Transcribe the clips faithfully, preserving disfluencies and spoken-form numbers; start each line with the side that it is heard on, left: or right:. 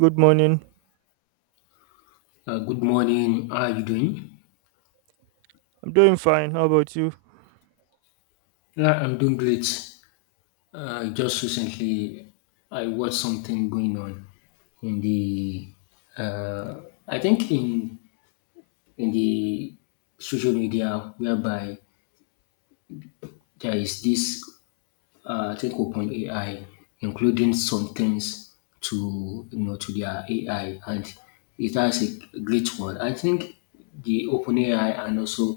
right: Good morning.
left: Uh, good morning. How are you doing?
right: I'm doing fine. How about you?
left: Yeah, I'm doing great. Uh, just recently, I watched something going on in the, uh, I think in in the social media, whereby there is this uh, I think OpenAI, including some things to you know to their A I, and it has a great one. I think the OpenAI and also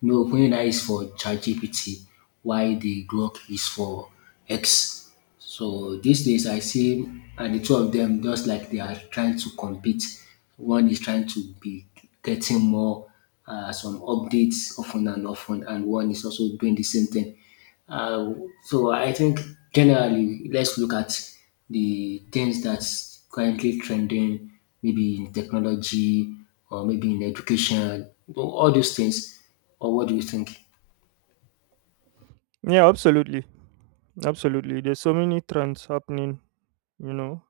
left: you know OpenAI is for ChatGPT, while the Grok is for X. So these days I see and the two of them just like they are trying to compete. One is trying to be getting more uh, some updates often and often, and one is also doing the same thing. Uh, so I think generally, let's look at the things that's currently trending, maybe in technology or maybe in education, all those things. Or what do you think?
right: Yeah, absolutely. Absolutely. There's so many trends happening, you know,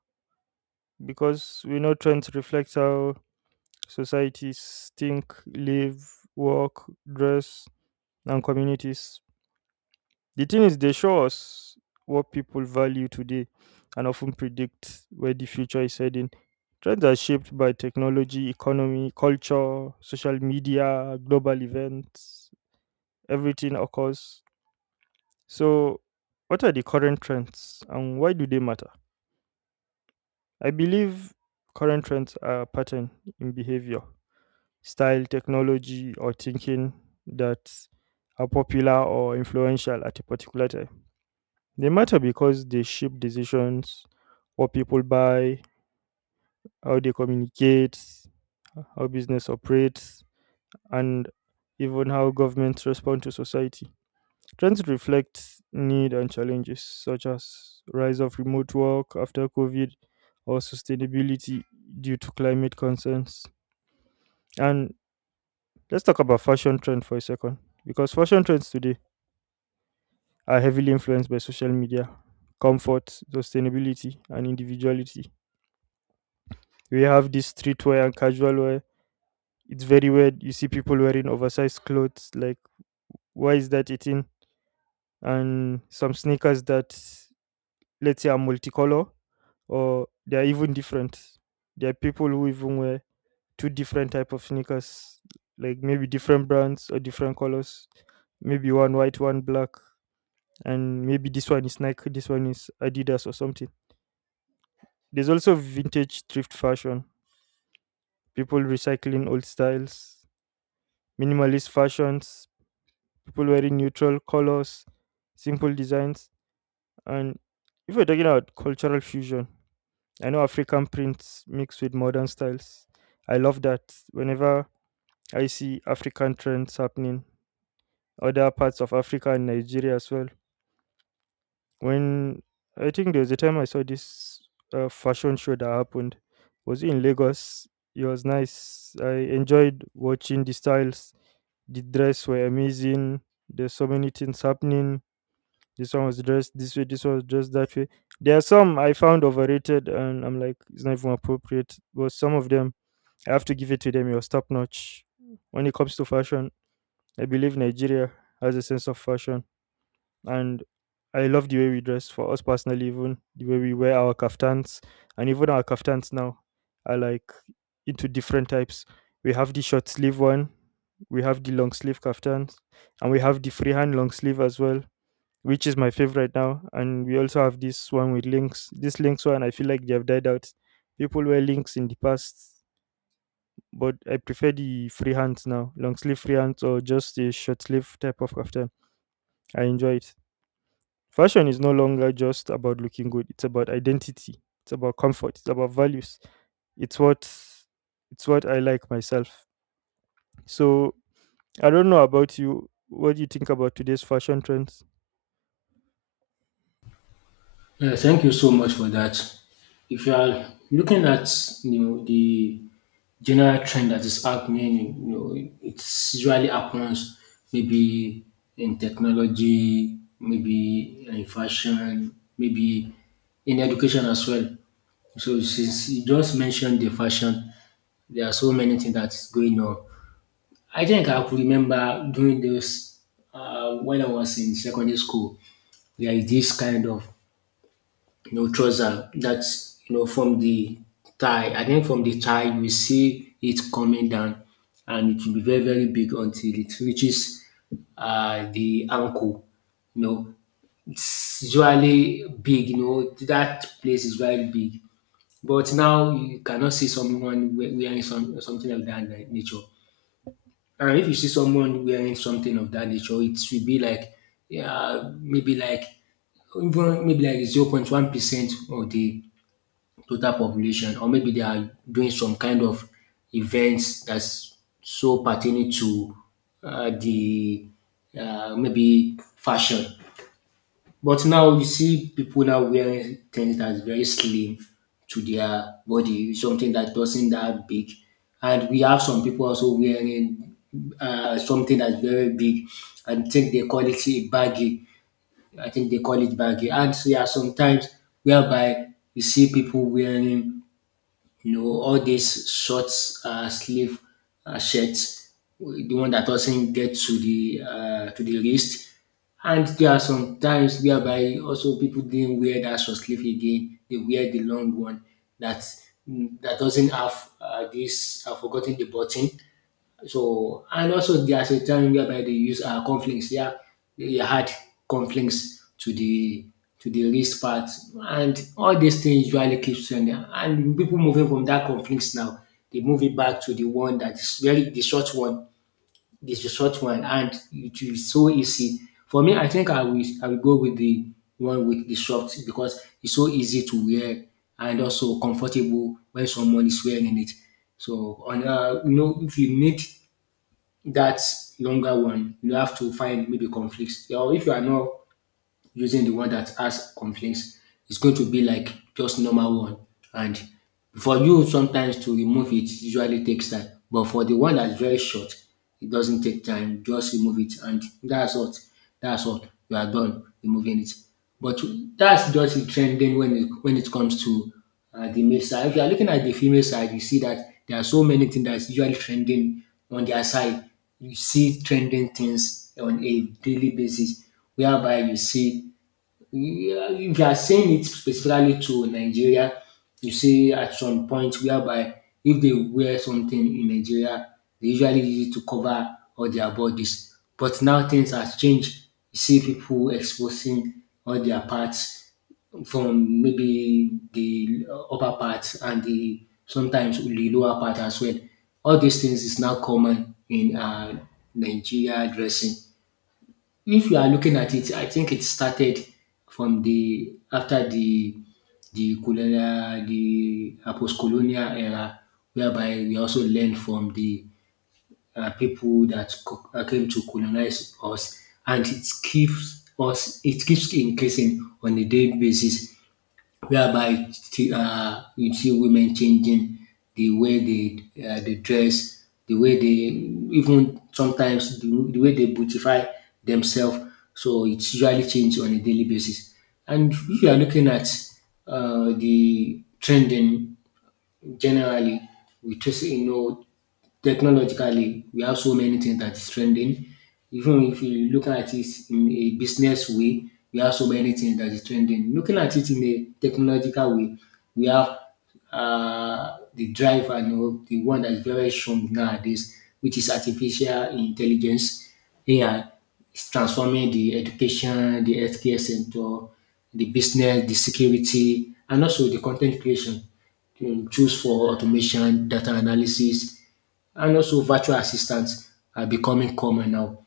right: because we know trends reflect how societies think, live, work, dress, and communities. The thing is, they show us what people value today and often predict where the future is heading. Trends are shaped by technology, economy, culture, social media, global events. Everything occurs. So, what are the current trends and why do they matter? I believe current trends are pattern in behavior, style, technology, or thinking that are popular or influential at a particular time. They matter because they shape decisions, what people buy, how they communicate, how business operates, and even how governments respond to society. Trends reflect need and challenges such as rise of remote work after COVID or sustainability due to climate concerns. And let's talk about fashion trend for a second because fashion trends today are heavily influenced by social media, comfort, sustainability and individuality. We have this streetwear and casual wear. It's very weird. You see people wearing oversized clothes like, why is that a thing? And some sneakers that, let's say, are multicolor or they are even different. There are people who even wear two different type of sneakers, like maybe different brands or different colors. Maybe one white, one black, and maybe this one is Nike, this one is Adidas or something. There's also vintage thrift fashion, people recycling old styles, minimalist fashions, people wearing neutral colors, simple designs, and if we're talking about cultural fusion, I know African prints mixed with modern styles. I love that. Whenever I see African trends happening, other parts of Africa and Nigeria as well. When I think there was a time I saw this uh, fashion show that happened, was it in Lagos. It was nice. I enjoyed watching the styles. The dress were amazing. There's so many things happening. This one was dressed this way. This one was dressed that way. There are some I found overrated, and I'm like, it's not even appropriate. But some of them I have to give it to them. It was top notch. When it comes to fashion, I believe Nigeria has a sense of fashion, and I love the way we dress. For us personally, even the way we wear our kaftans, and even our kaftans now are like into different types. We have the short sleeve one, we have the long sleeve kaftans, and we have the freehand long sleeve as well, which is my favorite now. And we also have this one with links. This links one, I feel like they have died out. People wear links in the past, but I prefer the free hands now, long sleeve free hands or just a short sleeve type of after. I enjoy it. Fashion is no longer just about looking good; it's about identity, it's about comfort, it's about values. It's what it's what I like myself. So I don't know about you. What do you think about today's fashion trends?
left: Yeah, thank you so much for that. If you are looking at you know the general trend that is happening, you know it usually happens maybe in technology, maybe in fashion, maybe in education as well. So since you just mentioned the fashion, there are so many things that is going on. I think I could remember during those uh, when I was in secondary school. There is this kind of no trouser that's you know from the thigh, I think from the thigh you will see it coming down, and it will be very very big until it reaches uh, the ankle. You know it's usually big. You know that place is very big. But now you cannot see someone we- wearing some, something of that na- nature. And if you see someone wearing something of that nature, it will be like, yeah, maybe like, even maybe like zero point zero point one percent of the total population, or maybe they are doing some kind of events that's so pertaining to uh, the uh, maybe fashion. But now you see people now wearing things that's very slim to their body, something that doesn't that big. And we have some people also wearing uh, something that's very big, and think they call it a baggy. I think they call it baggy. And so, yeah, sometimes whereby you see people wearing, you know, all these short uh, sleeve uh, shirts, the one that doesn't get to the uh, to the wrist. And there are some times whereby also people didn't wear that short sleeve again. They wear the long one that mm, that doesn't have uh, this. I've forgotten the button. So and also there's a time whereby they use uh, conflicts. Yeah, they add conflicts to the to the wrist part, and all these things usually keeps trending. And people moving from that conflicts now, they move it back to the one that is very the short one. This the short one, and it is so easy for me. I think I will I will go with the one with the short because it's so easy to wear and also comfortable when someone is wearing it. So on uh, you know if you need that longer one, you have to find maybe conflicts. Or if you are not using the one that has complaints, it's going to be like just normal one. And for you, sometimes to remove it usually takes time. But for the one that's very short, it doesn't take time. Just remove it, and that's what that's what you are done removing it. But that's just the trending when it when it comes to uh, the male side. If you are looking at the female side, you see that there are so many things that's usually trending on their side. You see trending things on a daily basis, whereby you see, yeah, if you are saying it specifically to Nigeria, you see at some point whereby if they wear something in Nigeria, they usually use it to cover all their bodies. But now things have changed. You see people exposing all their parts from maybe the upper part, and the sometimes the lower part as well. All these things is now common in uh, Nigeria dressing. If you are looking at it, I think it started from the after the the colonial, the uh, post-colonial era, whereby we also learned from the uh, people that co- uh, came to colonize us, and it keeps us, it keeps increasing on a daily basis, whereby uh, you see women changing the way they uh, they dress, the way they even sometimes the, the way they beautify themselves. So it's usually changed on a daily basis. And if you are looking at uh, the trending generally, we just you know technologically, we have so many things that is trending. Even if you look at it in a business way, we have so many things that is trending. Looking at it in a technological way, we have uh, the drive, and you know, the one that is very strong nowadays, which is artificial intelligence. A I is transforming the education, the healthcare sector, the business, the security, and also the content creation um, tools for automation, data analysis, and also virtual assistants are becoming common now.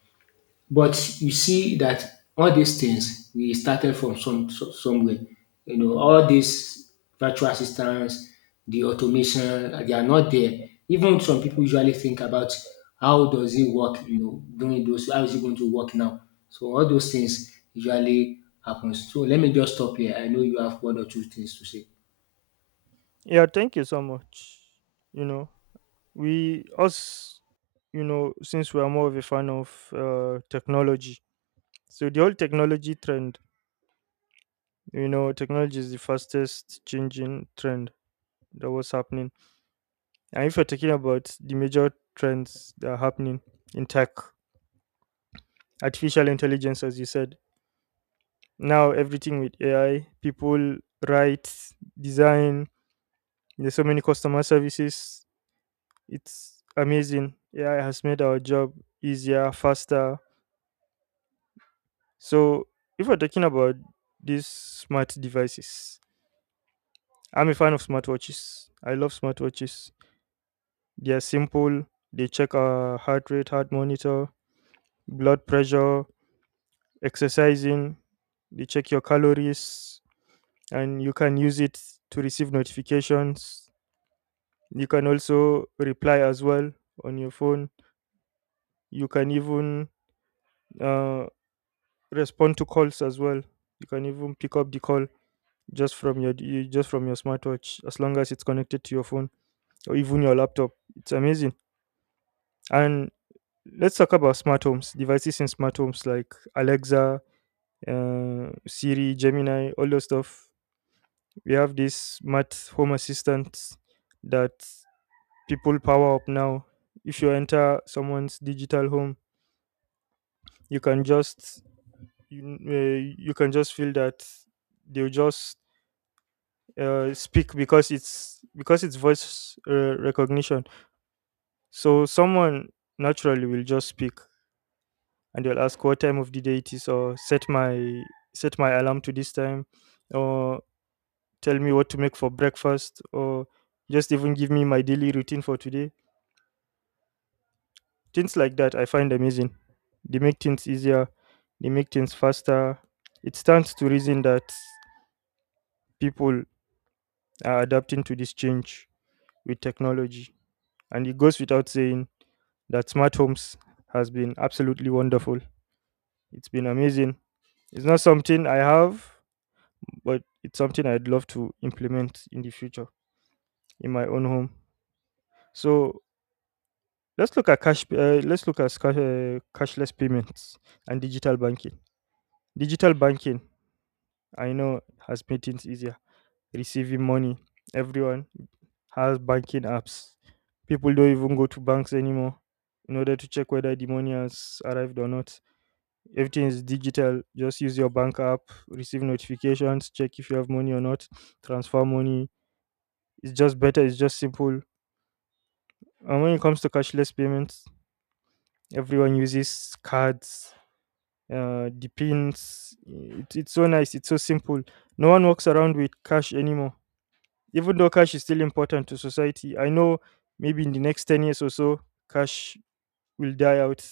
left: But you see that all these things we started from some, some somewhere. You know, all these virtual assistants, the automation, uh, they are not there. Even some people usually think about how does it work, you know, doing those, how is it going to work now? So all those things usually happens. So let me just stop here. I know you have one or two things to say.
right: Yeah, thank you so much. You know, we us, you know, since we are more of a fan of uh, technology, so the whole technology trend, you know, technology is the fastest changing trend that was happening. And if you're talking about the major trends that are happening in tech, artificial intelligence, as you said, now everything with A I, people write, design, there's so many customer services. It's amazing. A I has made our job easier, faster. So if we're talking about these smart devices, I'm a fan of smartwatches. I love smartwatches. They are simple. They check our heart rate, heart monitor, blood pressure, exercising, you check your calories, and you can use it to receive notifications. You can also reply as well on your phone. You can even uh, respond to calls as well. You can even pick up the call just from your you- just from your smartwatch as long as it's connected to your phone or even your laptop. It's amazing. And let's talk about smart homes devices in smart homes like Alexa, uh, Siri, Gemini, all those stuff. We have this math home assistant that people power up now. If you enter someone's digital home, you can just you, uh, you can just feel that they'll just uh, speak because it's because it's voice uh, recognition. So someone naturally will just speak and they'll ask what time of the day it is, or set my set my alarm to this time, or tell me what to make for breakfast, or just even give me my daily routine for today. Things like that I find amazing. They make things easier, they make things faster. It stands to reason that people are adapting to this change with technology. And it goes without saying that smart homes has been absolutely wonderful. It's been amazing. It's not something I have, but it's something I'd love to implement in the future in my own home. So let's look at cash. Uh, let's look at sca- uh, cashless payments and digital banking. Digital banking, I know it has made things easier. Receiving money. Everyone has banking apps. People don't even go to banks anymore in order to check whether the money has arrived or not. Everything is digital. Just use your bank app, receive notifications, check if you have money or not, transfer money. It's just better, it's just simple. And when it comes to cashless payments, everyone uses cards, uh, the pins. It, it's so nice, it's so simple. No one walks around with cash anymore. Even though cash is still important to society, I know maybe in the next ten years or so, cash will die out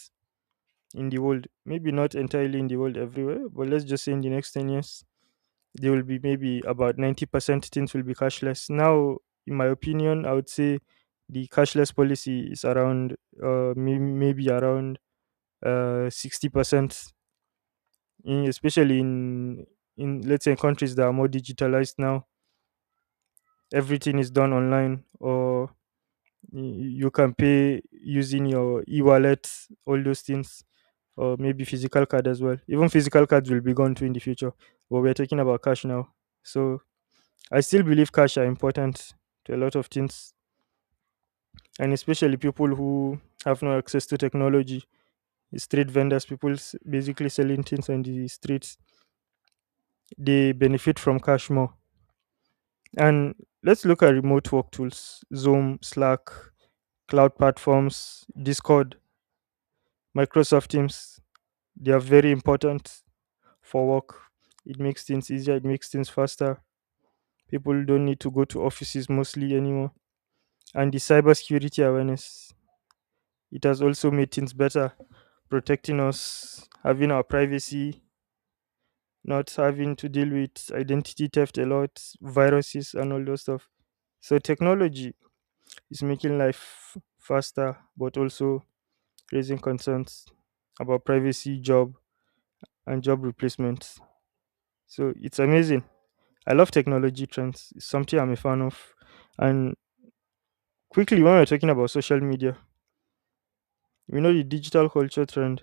right: in the world. Maybe not entirely in the world everywhere, but let's just say in the next ten years, there will be maybe about ninety percent things will be cashless. Now, in my opinion, I would say the cashless policy is around uh, may- maybe around uh, sixty percent, in, especially in in let's say countries that are more digitalized now. Everything is done online, or y- you can pay using your e-wallet, all those things, or maybe physical card as well. Even physical cards will be gone too in the future, but we're talking about cash now. So I still believe cash are important to a lot of things, and especially people who have no access to technology, street vendors, people s- basically selling things on the streets, they benefit from cash more. And let's look at remote work tools, Zoom, Slack, cloud platforms, Discord, Microsoft Teams. They are very important for work. It makes things easier, it makes things faster. People don't need to go to offices mostly anymore. And the cybersecurity awareness, it has also made things better, protecting us, having our privacy, not having to deal with identity theft a lot, viruses, and all those stuff. So technology is making life faster, but also raising concerns about privacy, job, and job replacements. So it's amazing. I love technology trends. It's something I'm a fan of. And quickly, when we're talking about social media, we know the digital culture trend.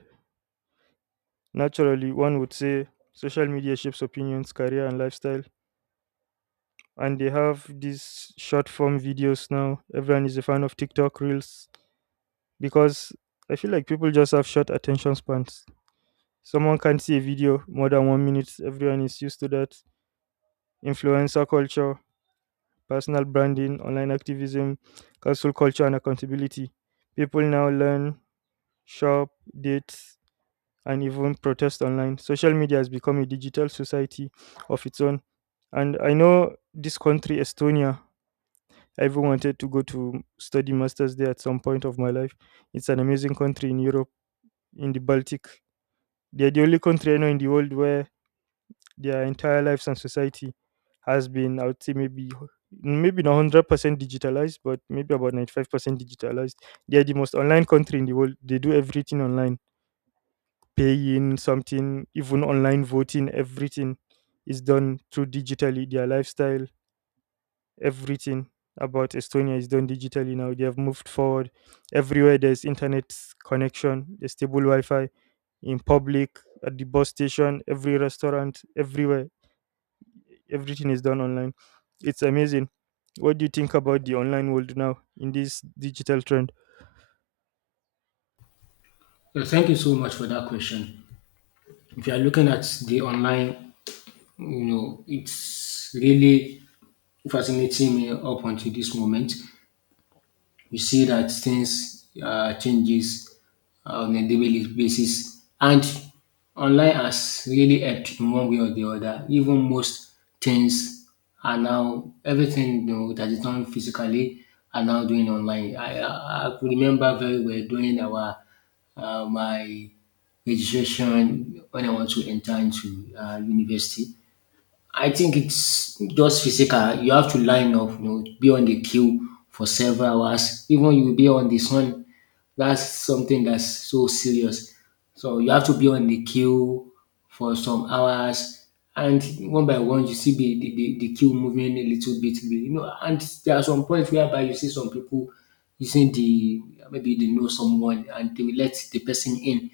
right: Naturally, one would say social media shapes opinions, career, and lifestyle. And they have these short form videos now. Everyone is a fan of TikTok reels because I feel like people just have short attention spans. Someone can't see a video more than one minute. Everyone is used to that. Influencer culture, personal branding, online activism, cancel culture, and accountability. People now learn, shop, date, and even protest online. Social media has become a digital society of its own. And I know this country, Estonia, I even wanted to go to study masters there at some point of my life. It's an amazing country in Europe, in the Baltic. They're the only country I know in the world where their entire lives and society has been, I would say, maybe maybe not hundred percent digitalized, but maybe about ninety five percent digitalized. They are the most online country in the world. They do everything online, paying something, even online voting. Everything is done through digitally. Their lifestyle, everything about Estonia is done digitally now. They have moved forward. Everywhere there's internet connection, a stable Wi-Fi in public, at the bus station, every restaurant, everywhere. Everything is done online. It's amazing. What do you think about the online world now in this digital trend?
left: Yeah, thank you so much for that question. If you are looking at the online, you know, it's really fascinating me up until this moment. You see that things uh, changes on a daily basis, and online has really helped in one way or the other. Even most things are now everything, you know, that is done physically are now doing online. I i, I remember very well during our uh, my registration when I want to enter into uh, university. I think it's just physical. You have to line up, you know, be on the queue for several hours. Even you be on the sun, that's something that's so serious. So you have to be on the queue for some hours, and one by one you see the the, the, the queue moving a little bit, you know. And there are some points whereby you see some people using the maybe they know someone, and they will let the person in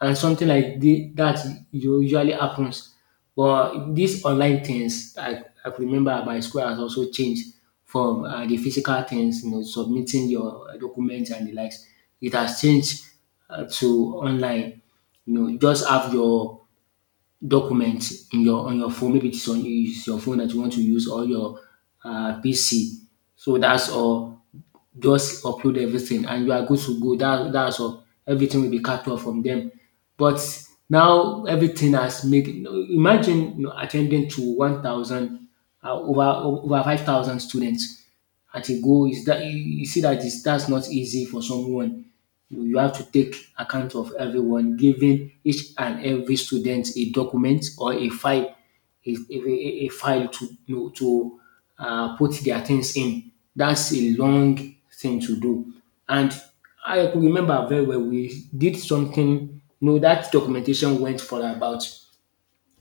left: and something like the, that u- usually happens. But these online things, I, I could remember at my school has also changed from uh, the physical things, you know, submitting your documents and the likes. It has changed uh, to online. You know, just have your documents in your on your phone. Maybe it's on it's your phone that you want to use or your uh, P C. So that's all. Just upload everything and you are good to go. That that's all. Everything will be captured from them. But now everything has made. Imagine you know, attending to one thousand, uh, over over five thousand students at a goal, is that you you see that is that's not easy for someone. You you have to take account of everyone, giving each and every student a document or a file, a, a, a- a file to you know, to uh, put their things in. That's a long thing to do. And I could remember very well we did something. You know, that documentation went for about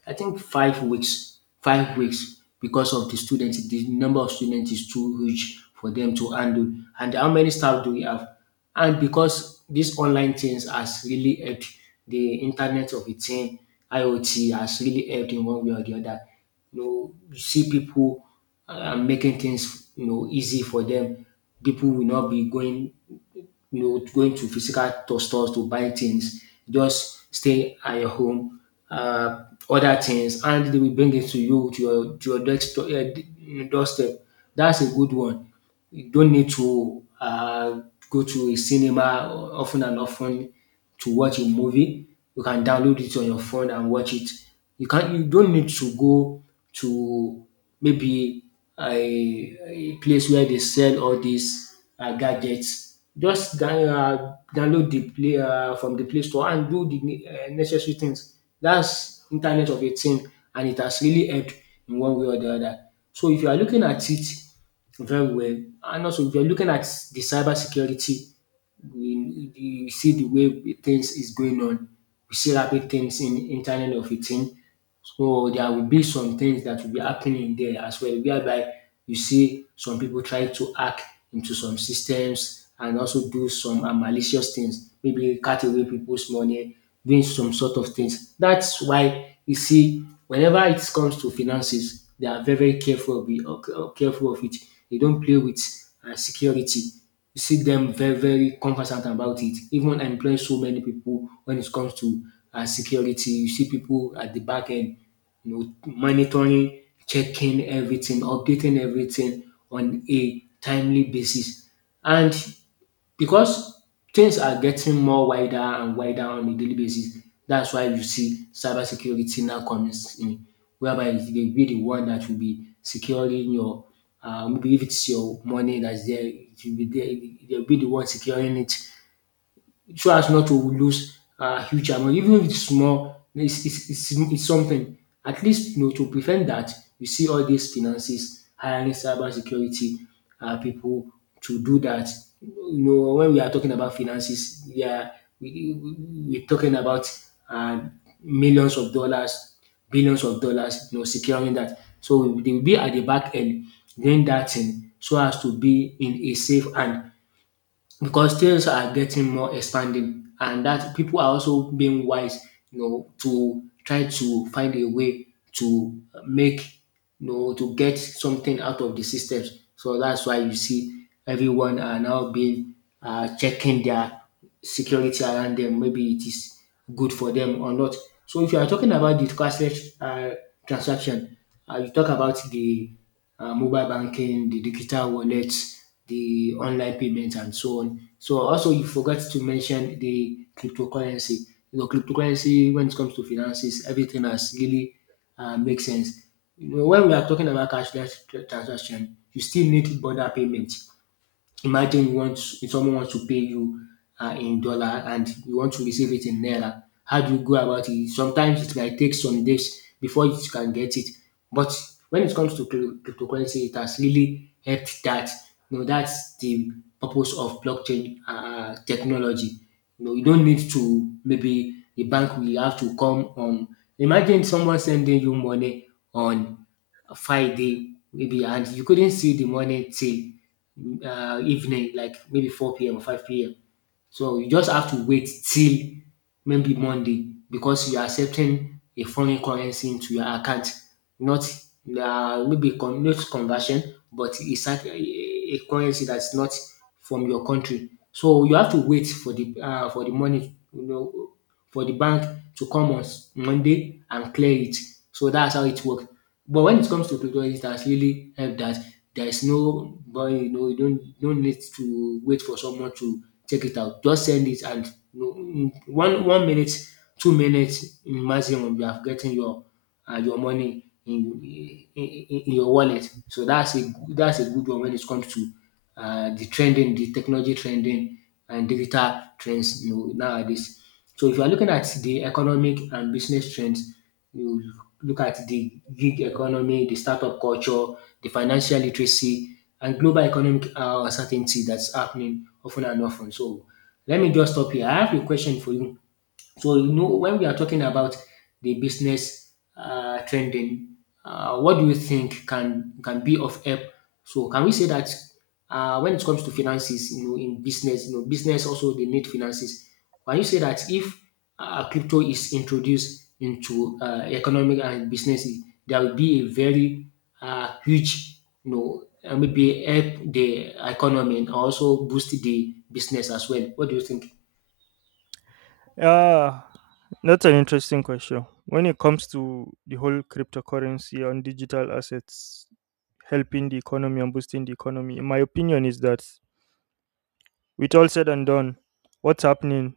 left: I think five weeks, five weeks, because of the students. The number of students is too huge for them to handle. And how many staff do we have? And because these online things has really helped the internet of a thing, IoT has really helped in one way or the other. You know, you see people uh, making things, you know easy for them. People will not be going you going to physical to stores to buy things. Just stay at your home, uh, order things, and they will bring it to you to your to your desk, to, uh, doorstep. That's a good one. You don't need to uh, go to a cinema often and often to watch a movie. You can download it on your phone and watch it. You can't. You don't need to go to maybe a, a place where they sell all these uh, gadgets. Just down, uh, download the play uh, from the Play Store and do the ne- uh, necessary things. That's Internet of a thing, and it has really helped in one way or the other. So if you are looking at it very well, and also if you are looking at the cyber security, we you see the way the things is going on. We see rapid things in internet of a thing. So there will be some things that will be happening there as well, whereby you see some people try to hack into some systems and also do some uh, malicious things, maybe cut away people's money, doing some sort of things. That's why you see whenever it comes to finances, they are very, very careful of, it, uh, careful of it. They don't play with uh, security, see them very, very conversant about it. Even employ so many people when it comes to uh, security. You see people at the back end, you know, monitoring, checking everything, updating everything on a timely basis. And because things are getting more wider and wider on a daily basis. That's why you see cybersecurity now comes in, whereby they will be the one that will be securing your, uh, maybe if it's your money that's there, it will be there, they'll be the one securing it so as not to lose a huge amount. Even if it's small, it's it's it's it's something. At least you know to prevent that, you see all these finances hiring cyber security people to do that. You know when we are talking about finances, yeah, we are we are talking about um millions of dollars, billions of dollars, you know securing that. So, they will be at the back end doing that thing so as to be in a safe hand because things are getting more expanding and that people are also being wise, you know, to try to find a way to make, you know, to get something out of the systems. So that's why you see everyone are now being uh, checking their security around them, maybe it is good for them or not. So if you are talking about the cashless uh, transaction, uh, you talk about the uh, mobile banking, the digital wallets, the online payments, and so on. So also you forgot to mention the cryptocurrency. You know, cryptocurrency when it comes to finances, everything has really uh, makes sense. You know, when we are talking about cashless tr- transaction, you still need border payment. Imagine you want, if someone wants to pay you uh, in dollar and you want to receive it in naira. How do you go about it? Sometimes it might take some days before you can get it. But when it comes to crypto- cryptocurrency, it has really helped that. You know, that's the purpose of blockchain uh, technology. You know, you don't need to, maybe the bank will have to come. Um, imagine someone sending you money on Friday maybe, and you couldn't see the money till uh, evening, like maybe four p m or five p m. So you just have to wait till maybe Monday because you are accepting a foreign currency into your account, not uh, maybe con- not conversion, but it's like a, a currency that's not from your country. So you have to wait for the uh, for the money, you know, for the bank to come on s- Monday and clear it. So that's how it works. But when it comes to tutorial, it has really helped that there is no, but you know, you don't don't need to wait for someone to check it out. Just send it, and you know, in one one minute, two minutes in maximum, you have gotten your uh, your money in, in in in your wallet. So that's a that's a good one when it comes to uh, the trending, the technology trending, and digital trends. You know, nowadays. So if you are looking at the economic and business trends, you look at the gig economy, the startup culture, the financial literacy, and global economic uh, uncertainty that's happening often and often. So let me just stop here. I have a question for you. So you know when we are talking about the business uh, trending, uh, what do you think can can be of help? So can we say that uh, when it comes to finances, you know, in business, you know, business also they need finances. Can you say that if uh, crypto is introduced into uh, economic and business, there will be a very uh, huge, you know, uh, maybe help the economy and also boost the business as well. What do you think?
right: Ah, that's an interesting question. When it comes to the whole cryptocurrency and digital assets helping the economy and boosting the economy, in my opinion, is that with all said and done, what's happening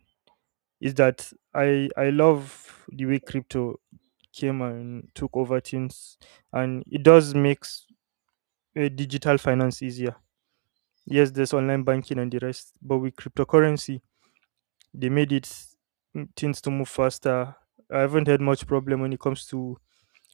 right: is that I I love the way crypto came and took over things, and it does make digital finance easier. Yes, there's online banking and the rest, but with cryptocurrency, they made it, mm, things to move faster. I haven't had much problem when it comes to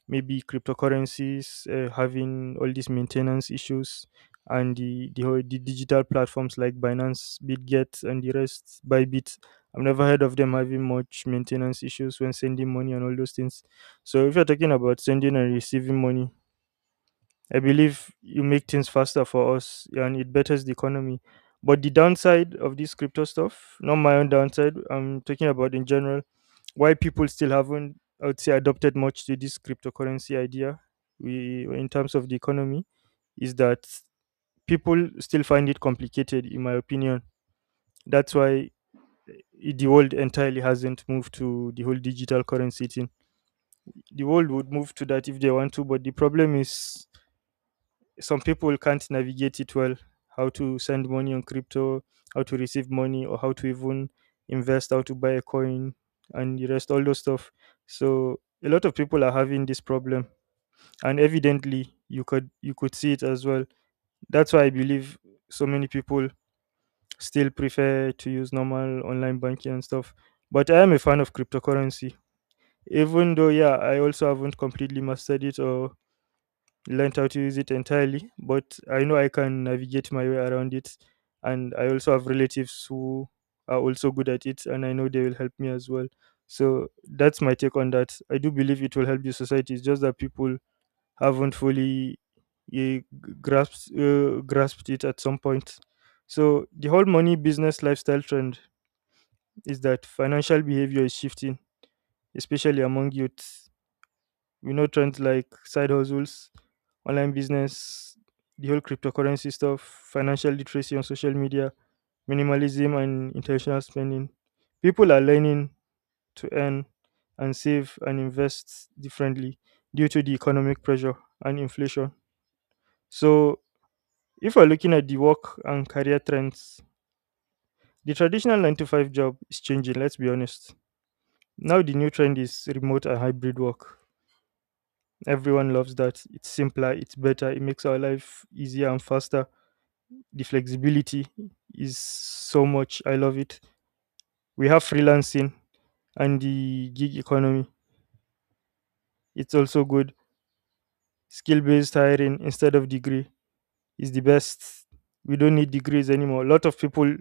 right: maybe cryptocurrencies uh, having all these maintenance issues and the, the whole- the digital platforms like Binance, Bitget, and the rest, Bybit. I've never heard of them having much maintenance issues when sending money and all those things. So if you're talking about sending and receiving money, I believe you make things faster for us and it betters the economy. But the downside of this crypto stuff, not my own downside, I'm talking about in general, why people still haven't, I would say, adopted much to this cryptocurrency idea we, in terms of the economy, is that people still find it complicated, in my opinion. That's why i- the world entirely hasn't moved to the whole digital currency thing. The world would move to that if they want to, but the problem is some people can't navigate it well. How to send money on crypto, how to receive money, or how to even invest, how to buy a coin and the rest, all those stuff. So a lot of people are having this problem, and evidently you could you could see it as well. That's why I believe so many people still prefer to use normal online banking and stuff. But I am a fan of cryptocurrency, even though, yeah, I also haven't completely mastered it or learned how to use it entirely, but I know I can navigate my way around it. And I also have relatives who are also good at it, and I know they will help me as well. So that's my take on that. I do believe it will help the society. It's just that people haven't fully eh, g- grasped uh, grasped it at some point. So the whole money business lifestyle trend is that financial behavior is shifting, especially among youth. You know, trends like side hustles, online business, the whole cryptocurrency stuff, financial literacy on social media, minimalism, and intentional spending. People are learning to earn and save and invest differently due to the economic pressure and inflation. So, if we're looking at the work and career trends, the traditional nine to five job is changing, let's be honest. Now, the new trend is remote and hybrid work. Everyone loves that. It's simpler, it's better, it makes our life easier and faster. The flexibility is so much. I love it. We have freelancing and the gig economy. It's also good. Skill based hiring instead of degree is the best. We don't need degrees anymore. A lot of people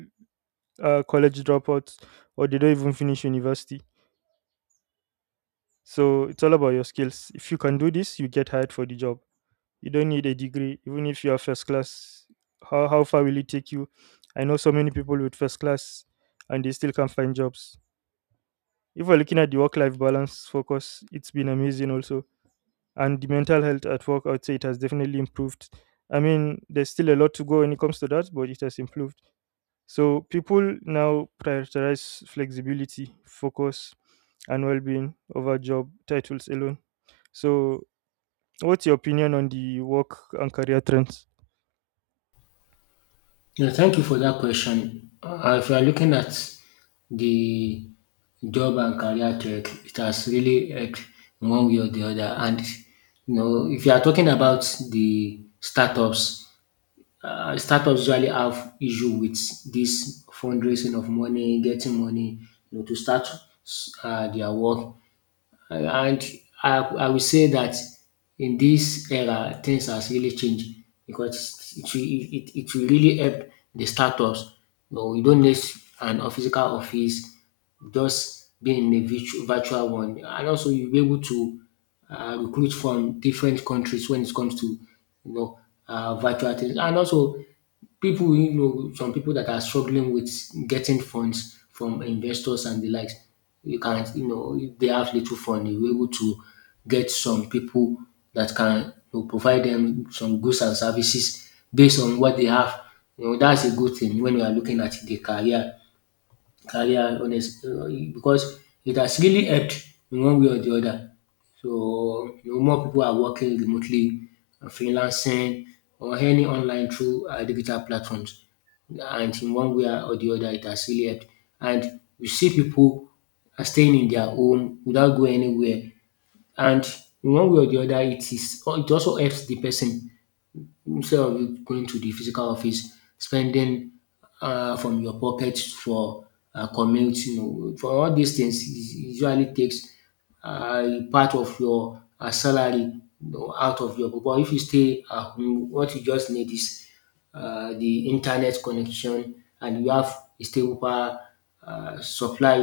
right: are college dropouts or they don't even finish university. So it's all about your skills. If you can do this, you get hired for the job. You don't need a degree, even if you are first class. How, how far will it take you? I know so many people with first class and they still can't find jobs. If we're looking at the work life balance focus, it's been amazing also. And the mental health at work, I would say it has definitely improved. I mean, there's still a lot to go when it comes to that, but it has improved. So people now prioritize flexibility, focus, and well being over job titles alone. So, what's your opinion on the work and career trends?
left: Yeah, thank you for that question. Uh, if you are looking at the job and career track, it has really helped in one way or the other. And you know, if you are talking about the startups, uh, startups usually have issue with this fundraising of money, getting money, you know, to start uh, their work. And I I will say that in this era things has really changed because it will it, it will really help the startups. You know, you don't need an of- physical office, just being in a virtu- virtual one. And also you'll be able to uh, recruit from different countries when it comes to, you know, uh, virtual things. And also people, you know, some people that are struggling with getting funds from investors and the likes, you can, you know, if they have little fund, you were able to get some people that can, you know, provide them some goods and services based on what they have. You know, that's a good thing when you are looking at the career, career honest uh, because it has really helped in one way or the other. So you know, more people are working remotely, uh, freelancing, or any online through uh, digital platforms. And in one way or the other, it has really helped. And you see people are staying in their home without going anywhere. And in one way or the other, it is it also helps the person instead of going to the physical office, spending uh, from your pocket for uh, commute, you know, for all these things, it usually takes uh, part of your uh, salary, you know, out of your. But if you stay at home, what you just need is uh, the internet connection and you have a stable power uh, supply,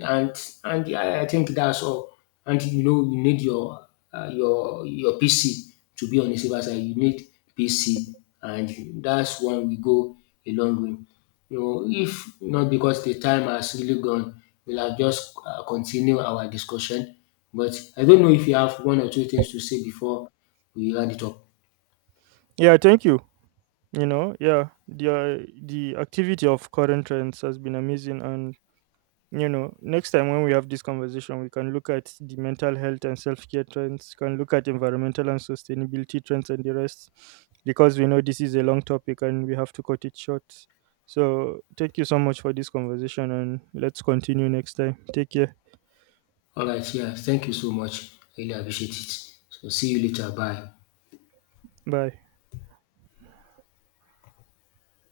left: and and I, I think that's all. And you know you need your uh, your your P C to be on the safer side. You need P C and that's when we go a long way. You know, if not because the time has really gone, we'll have just uh, continue our discussion. But I don't know if you have one or two things to say before we round it up.
right: Yeah, thank you. You know, yeah, the uh, the activity of current trends has been amazing, and you know, next time when we have this conversation, we can look at the mental health and self care trends, can look at environmental and sustainability trends, and the rest, because we know this is a long topic and we have to cut it short. So, thank you so much for this conversation, and let's continue next time. Take care.
left: All right, yeah, thank you so much. Really appreciate it. So see you later. Bye.
right: Bye.